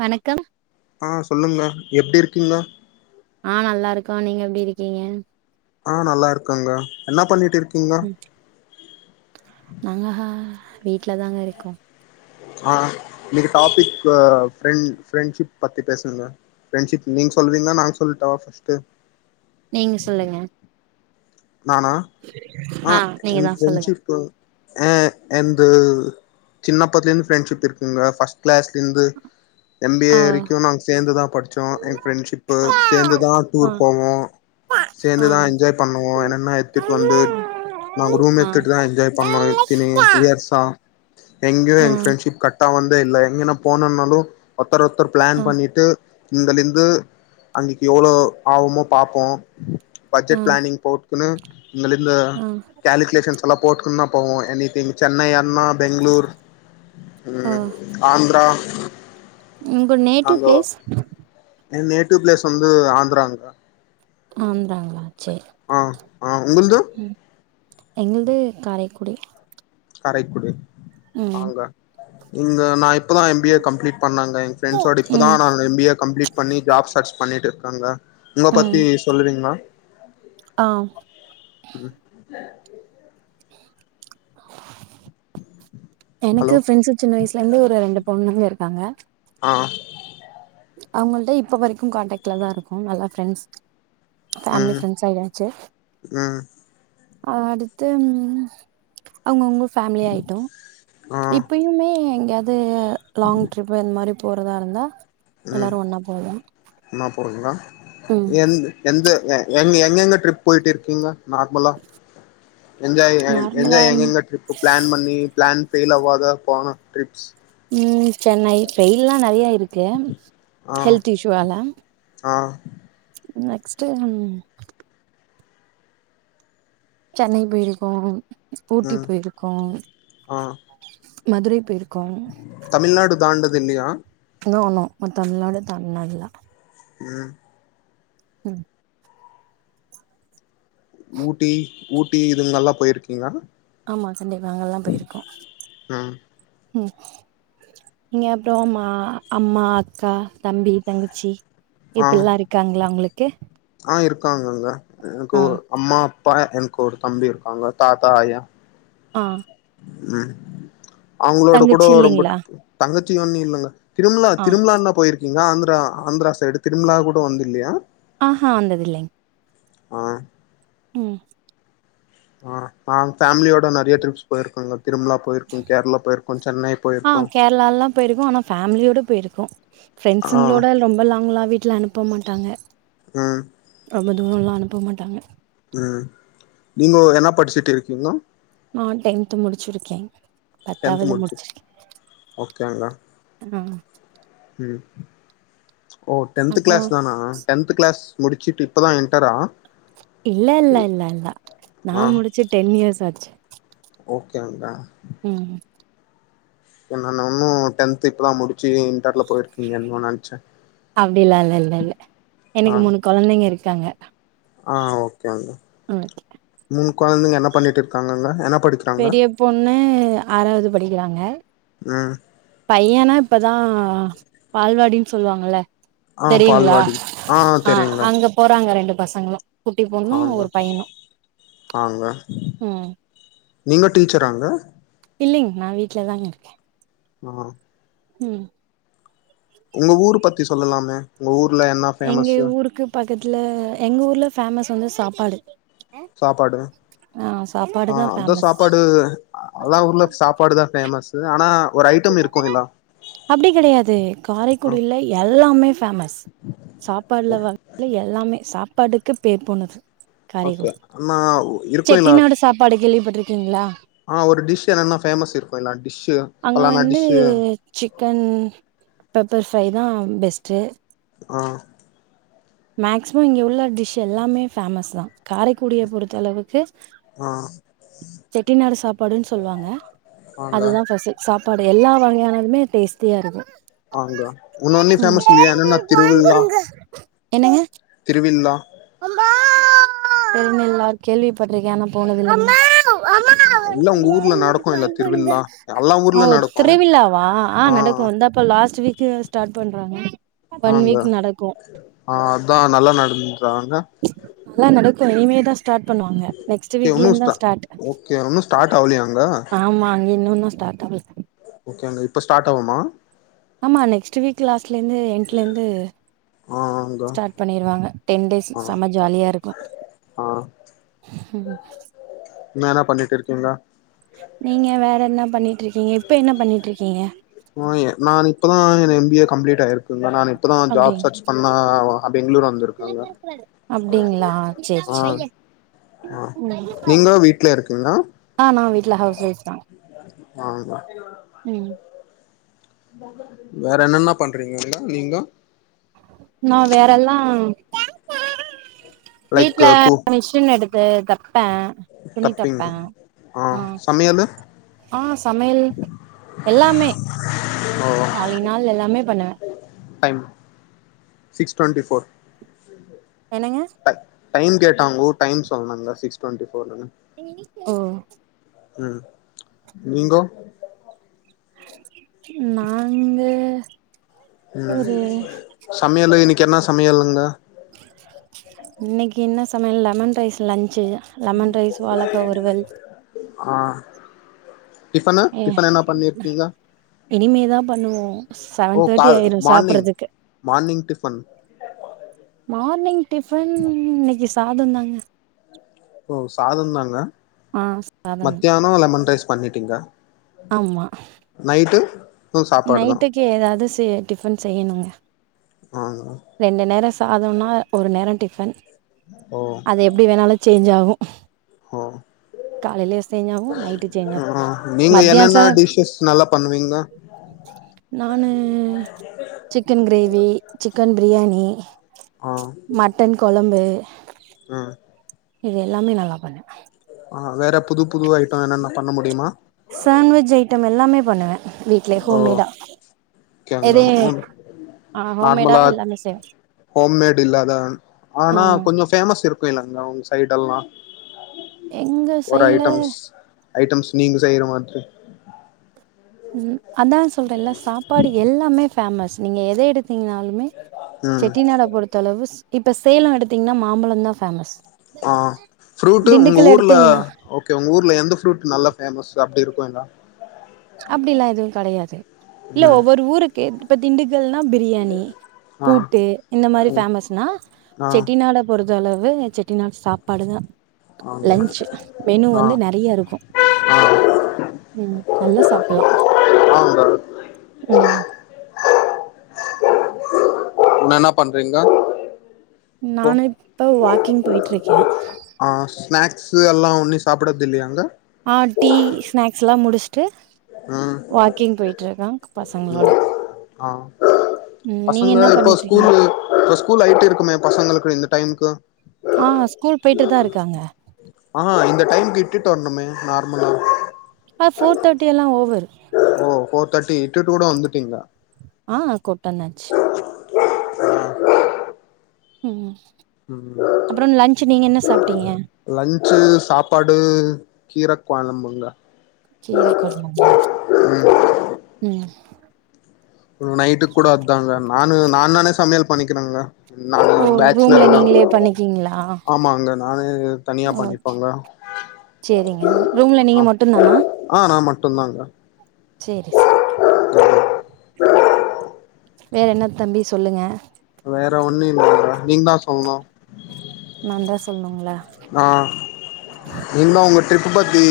வணக்கம் ஆஹ் சொல்லுங்க எப்படி இருக்கீங்க ஆஹ் நல்லா இருக்கோம் நீங்க எப்படி இருக்கீங்க ஆஹ் நல்லா இருக்கங்க என்னா பண்ணிட்டு இருக் உம் நாங்க ஹா வீட்டு்ல தாங்க இருக்கோம் ஆஹ் இன்னைக்கு டாபிக் பிரெண் ஃபிரெண்ட்ஷிப் பத்தி பேசுங்க ஃபிரண்ட்ஷிப் நீங்க சொல்லிங்கலா நாங்க சொல்லட்ட ஃபஸ்ட் நீங்க சொல்லுங்க நானா ஆ நீங்க என் தா சொல்லுங்க ஃபிரெண்ட்ஷிப்பு என் சின்ன பத்துலருந்து ஃபிரண்ட்ஷிப் இருக்குங்க ஃபஸ்ட் கிளாஸ்லேந்து எம்பிஏ ஆ வரைக்கும் நாங்க சேந்துதான் படிச்சோம் எங்க ஃப்ரெண்ட்ஷிப்பு ஆ சேந்துதான் ஆ டூர் போவோம் ஆ ஆ சேந்துதான் என்ஜாய் பண் என்னன்னா எத்துட்டு வந்து நாங்க ரூம் ஆ எத்துட்டு தான் என்ஜாய் பண்ணோம் இத்தினி இயர்ஸா எங்யோ எங்க ஃபிரெண்ஷிப் கட்டாவுன் தெ இல்ல எங்கன போனுன்னாலு ஒருத்தர் ஒருத்தர் ப்ளான் ஆ பண்ணிட்டு இங்கலிந்து அங்கக்கி எவ்ளொ ஆவுமோ பாப்போ பட்ஜெட் ப்ளானிங் துனு இந்தலிந்த ஆ கால்க்குலேஷன்ஸ் அதல்லா போட்டுக்குன்னா போவோ எனிதிங் சென்னையன்னா பெங்களூர் ஓ ஆந்திரா உங்க நேட்டிவ் நாங்க ப்ளேஸ் என் நேட்டிவ் பிளேஸ் வந்து ஆந்திராங்க ஆந்த்ராங்ளா சே ஆ ஆ உங்கள்து எங்கள்து காரைக்குடி காரைக்குடி ம் ஆங்க இங்க நா இப்பதா எம் பி ஏ கம்ப்ளீட் பண்ணங்க என் ஃப்ரெண்ட்ஸோட இப்பதா ம் நான் எம் பி ஏ கம்ப்ளீட் பண்ணி ஜாப் சர்ச் பண்ணிட்டுருக் கங்க [unintelligible] உங்க ம் பத்தி சொல்லுறீங்ளா ஆ உம் எனக்கு ஹலோ ஃப்ரெண்ட்ஸு சின்ன வயசுலந்து ஒரு ரெண்டு பொண்ணுங்க இருக்காங்க ஆ அவுங்கள்ட்ட இப்ப வரைக்கும் கான்டாக்ட்ல தா இருக்கோ நல்ல ஃப்ரெண்ட்ஸ் ஃபேமிலி ம் ஃப்ரெண்ட்ஸாயாச்சு ம் அ அடுத்து ம் அவுங்கவுங்க ஃபேமிலி ஆயிட்டோ ஆ இப்பயுமே யாது லாங் ட்ரிப் இந் மாரி போறதா இருந்தா எல்லாரு ஒன்னா போவோ ஒருநா ம் எந் எந்த எங் எங்கெங்க ட்ரிப் போயிட்டு இருக்கீங்க நார்மலா என்ஜாய் நார்மலா என்ஜாய் எங்கெங்க ட்ரிப்பு ப்ளான் பண்ணி ப்ளான் ஃபெயில் ஆவாத போனா ட்ரிப்ஸ் உம் சென்னை ஃபெய்ல்லா நெறையா ஆயி ருக்கு ஹெல்த் இஷ்யூவால ஆஹ் நெக்ஸ்ட் உம் சென்னை போயிருக்கோம் ஊட்டி ம் போயிருக்கோம் ஆ மதுரை பேரு தமிழ்நாடு தாண்டது தில்லியா நோ நோ நா தமிழ்நாடு தாண்டுனது இல்ல உம் உம் ஊட்டி ஊட்டி இதுங்கல்லாம் போயிருக்கீங்களா ஆமா கண்டிப்ப நாங்கல்லாம் போயிருக்கோம் ம் உம் நீங்க அப்பறம் மா அம்மா அக்கா தம்பி தங்கச்சி இப்ப எல்லா இருக்காங்களா உங்க ளுக் ஓகே ஆஹ் இருக்காங்கங்க எனக்கு ஒரு அம்மா அப்பா எனக்கு ஒரு தம்பி இருக்காங்க தாத்தா அய்யா ஆஹ் உம் அவங்களோட கூட தங்கச்சி ரொம்ப இல்லைங்களா தங்க சி ஒன்னு இல்லைங்க திருமலா ஆ திருமலானா போயிருக் இங்க ஆந்திரா ஆந்திரா சைடு திரும்ல கூட வந்து இல்லையா ஆஹ்ஹ வந்ததில்லங் ஆஹ் உம் ஆஹ் ஆ ஃபேமிலியோட நிறைய ட்ரிப்ஸ் போயிருக்கங்க போயிருக்கோ ஆஹ் கேரளா எல்லாம் போயிருகோ ஆனா ஃபேமிலியோட போயிருக்கும் ஆ ப்ரெண்ட்ஸுங்களோட ரொம்ப லாங்லாம் வீட்டுல அனுப்ப மாட்டாங்க ம் ரொம்ப தூரம்லா அனுப்ப மாட்டாங்க உம் நீங்கோ என்ன படிச்சுட்டு இருக்கீங்கோ நா டென்த் முடிச்சிருக்கேன் டென்த் பத்தாவது முடிச்சு முடிசிருக்க ஆஹ் உம் ஓ டென்த் அப்புறோ கிளாஸ் தானா டென்த் கிளாஸ் முடிச்சிட்டு இப்பதான் என்டரா இல்ல இல்ல இல்ல இல்ல ஆ நான் முடிச்சு டென் இயர்ஸ் ஆச்சு ஓகேங்க உம் நானும் டென்த் இப்பதான் முடிச்சு இந்தட் அப்டிலாம் இல்ல இல்ல இல்ல எனக்கு மூணு குழந்தைங்க இருக்காங்க ஆஹ் ஓகே ம் உம் குழந்தைங்க என்ன பண்ணிட்டு இருக்காங்காங்க என்ன படிக்கிறாங்க பெரிய பொண்ணு ஆறாவது படிக்கிறாங்க ம் பையனா இப்பதான் பால்வாடினு சொல்லுவாங்கல ஆ தெரியுங்களா பால்வாடி ஆ ஆஹ் தெரியுங்க அங்க போறாங்க ரெண்டு பசங்களா ஆங்க ஆங்க ம் நீங்க டீச்சராங்க இல்லைங்க நான் வீட்டு்லதாங்க இருக்கேன் ஆஹ் உம் உங்க ஊரு பத்தி சொல்லலாமே உங்க ஊர் எங்க ஊருக்கு பக்கத்துல எங்க ஊர்ல ஃபேமஸ் வந்து சாப்ப பாடு சாப்பாடு சாப்பாடுதா ஆஹ் அந்த ஃபேமஸ் சாப்பாடு அல்லா ஊர்ல சாப்பாடுதான் பேஃபேமஸ்ஸு ஆனா ஒரு ஐட்டம் இருக்குல்ல அப்படி கிடையாது ஆ காரைக்குடில எல்லாமே ஃபேமஸ் சாப்பாடுல வந்து எல்லாமே சாப்பாட்டுக்கு பேர் போணது ஓகே காரைக்குடி ஆனா செட்டி நாடு சாப்படு கேள்வி பட்டு இருக்குதுங்களா ஆஹ் ஒரு டிஷ் என்னென்னா ஃபேமஸ் இருக்கும் எல்லா டிஷ் அங்க வந்து சிக்கன் பெப்பர் ஃப்ரை தான் பெஸ்ட்டு ஆஹ் மேக்சிமம் இங்க உள்ள டிஷ் எல்லாமே ஃபேமஸ் தான் காரைக்குடிய பொறுத்த அளவுக்கு ஆ செட்டிநாடு சாப் பாடுன்னு சொல்லுவாங்க ஆங்கா அதுதான் பசி சாப் பாடு எல்லா வகையானதுமே டேஸ்ட்டியா இருக்கும் ஆங்க ஒன்னொனுல ம் ஃபேமஸ்லையா என்னன்ன திருவிழா என்னங்க திருவில்லா அம்மம்மமா பெருநலா கேள்வி பற்றிருக்கே ஆன போனதுயில்ல அம்மாவு அம்மாவும் எல்லா எனக்கு உங்க டைரி ஊர்ல மில்க் நடக்கு இல்ல வாங்கி கொடுங்க திருவிழா எல்லா ஊர்ல ஓஹோ நடக்கு திருவிலாவா ஆஹ் ஆ நடக்கும் ஹான் இந்தா இப்போ லாஸ்ட் வீ்க் ஸ்ட்ராட் பண்றாங்க ஒன் ஆங்க வீக் நடக்கும் ஆ அதா நல்லா நடந்துறாங்க நல்லா நடக்கும் இனிமேதான் ஸ்டார்ட் பண்ணுவாங்க நெக்ஸ்ட் ஓகே வீக்ல இருந்துதா ஒன்னும் ஸ்டார்ட் ஓகே ஒன்னும் ஸ்டார்ட் ஆவலையா அங்க இன்னும் ஸ்டார்ட் ஆகல ஓகே இப்ப ஸ்டார்ட் ஆவுமா ஆமா நெக்ஸ்ட் வீக் லாஸ்லியிந்து எண்டுலேயிந்து ஆ ஆங்க ஸ்டார்ட் பண்ணிடுவாங்க டென் டேஸ் ஆ செம்ம ஜாலியா இருக்கும் ஆ என்னனா பண்ணிட்டு இருக்கீங்க நீங்க வேற என்ன பண்ணிட்டு இருக்கீங்க இப்போ என்ன பண்ணிட்டு இருக்கீங்க ஆஹ்ன் நான் இப்பதான் என் எம்பிஏ கம்ளிட் ஆ இருக்கும் நானே இப்பதான் அப்டி ஜாப் சச் பண்ணுனா பெங்ளூர் வந்து இருக்காங்க அப்டிங்களா சேரி சேரி ஆ நீங்களும் வீட்ல இருக்கீங்க இல்ல ஹவுஸ் ஒய்ஃப் தான் வாங்க வேற என்னென்ன பண்றீங்க இங்க நீங்க நான் வேறெல்லாம் லைக் வீட்ல கூ மிஷின் இருக்கு அதேதா தப்பேன் துணி தப்பிங் தப்பேன் ஆ ஆ சமையல் எல்லாமே ஓ ஆலிநால் எல்லாமே பண்ணுவேன் மடைம் சிக்ஸ் டுவன்ட்டி ஃபோர் என்னங்க டை டைம் கேட்டாங்கோ டைம் சொன்னுங்க சிக்ஸ் டுவெண்டி ஃபோர்ன்னு ஓ ம் நீங்கோ [inaudible] நாங்க ம் ஒரு சமையலு இன்னக்கி என்னா சமையலுங்க இன்னைக்கி என்ன சமயல் lemon rice lunch lemon rice வாழக்கா வருவல் ஆ டிஃபனு ஏ டிஃபன் என்ன பண்ணிருக்கீங்க இனிமேதான் பண்ணுவோம் ஓ செவன் கா தேர்ட்டி ஆயிரும் சாப்பறத்துக்கு டிபன் மார்னிங் டிஃபன் இன்னைக்கி சாதம் தாங்க ஓ சாதம் தாங்க சாதம் தான் மத்தியானம் லெமன் ரைஸ் பண்ணிட்டீங்க ஆமா நைட்டு ம் சாப்பாடு தா நைட்டுக்கு ஏதாது சே டிஃபன் செய்யணுங்க ஆ ரெண்டு நேரம் சா சாதோன்னா ஒரு நேரம் டிஃபன் ஓ அது எப்டி வேணாலும் சேஞ்ச் ஆகும் [unintelligible] ஓ காலயிலயே சேஞ்சாகும் நைட்டு சேஞ்சாகும் ஆ நீங்க என்னென்ன மத்தியானச டிஷ்ஷஸ் நல்லா பண்ணுவீங்க நானு சிக்கன் கிரேவி சிக் சிக்கன் பிரியாணி ஆ மட்டன் குழம்பு [inaudible] ம் இது எல்லாமே நல்லா பண்ணு ஆ வேற புது புது ஐட்டம் என்னென்ன பண்ண முடியுமா சாண்வெஜ் ஐட்டம் எல்லாமே பண்ணுவேன் வீட்லயே ஓ ஹோம்மேடா கேனா எதையும் ஆ ஹோம்மேடா நார்மலா எல்லாமே செய்வேன் ஹோம்மேடு் இல்லாத ஆ ஆனா கொஞ்ச பேமஸ் இருக்கும் இல்லங்க உங்க ஜட்டன்னா எங்க சைட்ல ஐட்டம்ஸ் நீங்க செய்யற மாதிரி உம் அதான் சொல்றேன்ல்ல சாப்பாடு எல்லாமே பேமஸ் நீங்கள் எதை எடுத் ங்கினாலுமே ம் செட்டிநட பொறுத்த அளவு இப்ப சேலம் எடுத்தீங்கன்னா மாம்பழம் தான் பேமஸ் ஆஹ் ப்ரூட் உங்க ஊர்ல எடுத்தீங்கன்னா ஓகே உங்க ஊர்ல எந்த ப்ரூட் நல்லா பேமஸ் அப்படி இருக் மேகா [unintelligible] அப்படில்லாம் எதுவும் கிடையாது இல்ல ம் ஒவ்வொரு ஊருக்கு இப்ப திண்டுக்கள்னா பிரியாணி ஆ பூட்டு இந்த மாரி ம் பேமஸ்னா ஆ செட்டி நாட பொறுத் ஒரு அளவு செட்டி நாடு சாப்பாடுதான் ஆங்க லன்ச் மெனு ஆ வந்து நிறைய இருக்கும் ஆ சாப்டலாம் ஆங்க உம் என்ன என்ன பண்றீங்க இப்போ நான் இப்ப வாக் க்கிங் போய்ட்டுருக்கேன் ஆஹ் ஸ்நேக்ஸ்சு எல்லா உன்னி சாப்பிடது இல்லியாங்க ஆஹ் டீ ஸ்நேக்ஸ்சு எல்லா முடிச்சுட்டு வாக்கிங் போயிட்ருக்கே பசங்களோட உஹம் ஹா ம் நீங்க பசுங்க என்ன இப்ப ஸ்கூல் பண்ணிட்ருக்கீங்க இப்ப ஸ்கூல் ஐட்டு இருக்குமே பசங்குளுக்கு இந்த டைம்க்கு போய்ட்ருதா இருக்காங்க ஆஹ் இந்த டைம்க்கு இத்துட்டு வர்ணுமே நார்முலா இப்ப போர் தேட்டி எல்லா ஓவர்ரு ஓ போர் தேட்டி ட்டு டூடா வந்துட்டீங்க ஆஹ் கொட்டன்னாச்சு உம் சாப்ட்டீங்க லன்ச்சு சாப்பாடு கீரக் கொலம்புங்க கீர கொழம்புங்குளா உம் நைட்டுக்கு பண்ணிக்கிறாங்குளா நா ஓ ரூம்ல பேஜ்சுலர் தா நீங்களே பண்ணிக்கீங்களா ஆமாங்க நானே தனியா ஓ பண்ணிப்பங்க சேரிங்க ரூம்ல நீங்க மட்டுந்தானா ஆஹ் மட் மட்டு்தாங்க செரி சேர் வேற என்ன தம்பி சொல்லுங்க வேற ஒண்ணு [inaudible] நீங்தா சொல்ணு நான்தா சொல்ணுங்களா ஆஹ் நீங்கு தா உங்கு ட்ரிப்பு பத்தி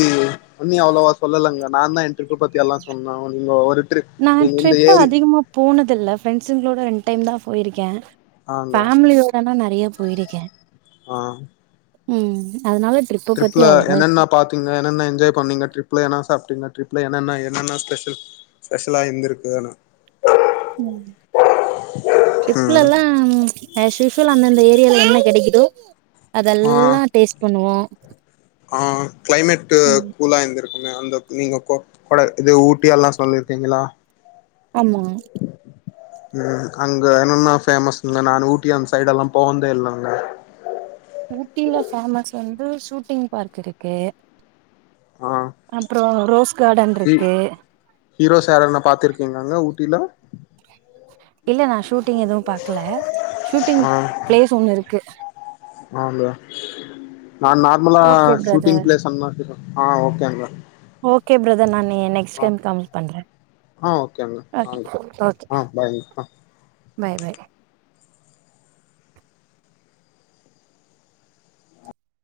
அன்னி அவ்வுளவா சொல்லலங்க நாந்தா என் ட்ரிப்ப பத்தி எல்லா சொன்னோ நீங்க ஒரு ட்ரிப் நான் நீங்க இந்த ட்ரிப் ஏரி அதிகமா போனதுல்ல ப்ரேண்ஸ்ங்குளோட ரெண் டைம் தா போயிருக்கே ஆங்க ஃபேமிலியோடனா நா நெறைய போயிருக்கே ஆஹ் உம் ட்ரிப்ல என்னன்ன பாத்தீங்க என்னென்ன என்ஜாய்ண்ணீங்க ட்ரிப்லன என்ன சாப் ட்டிங்க ட்ரிப்ல என்னன்ன என்னன்ன ஸ்பெஷல் ஸ்பெஷலா இந்திருக்கோனு ம் ட்ரிப்புலெல்லாம் ஹ ஷிஷல் அந்தந்த ஏரியால என்ன கெடைக்கிதோ அதெல்லா டேஸ்ட் பண்ணுவோ ஆன் கிளைமெட்டு ம் கூலாந்திருக் ங்க அந்த நீங்க கொப் கொளே இதே ஊட்டியல்லா சொல்லிப்பிருக்கீங்ளா ஆமா உம் அங்க என்னன்னா பேஃமஸ்னுங்க நானு ஊட்டி அந்த சைடுல்லா போனுந்தே இல்லங்க ஊட்டில ஃபேமஸ் வந்து ஷூட்டிங் பார்க் இருக்கு அப்புறோ ரோஸ் கார்டன் ஹி இருக்கு ஹீரோ சார்ன பாத்திருக்கீங்களா யூ நோ இல்ல நான் ஷூட்டிங் எதுவும் பாக்கல ஷூட்டிங் ஆ பிளேஸ் ஒண்ணு இருக்கு ஆங்க நான் நார்மலா ஓகே சூட்டிங் பிரதர் ப்ளேஸ் அனான் ஆஹ் ஓக்கேங்க ஓக்கே பிரதர் இப்போ ம். நெக்ஸ்ட் டைம் கமீட் பண்றன் ஆ ஓகேங்க ஓக்கே வாங்க ஓக்கே ஆ பாய்ங்க ஆ பாய் பாய்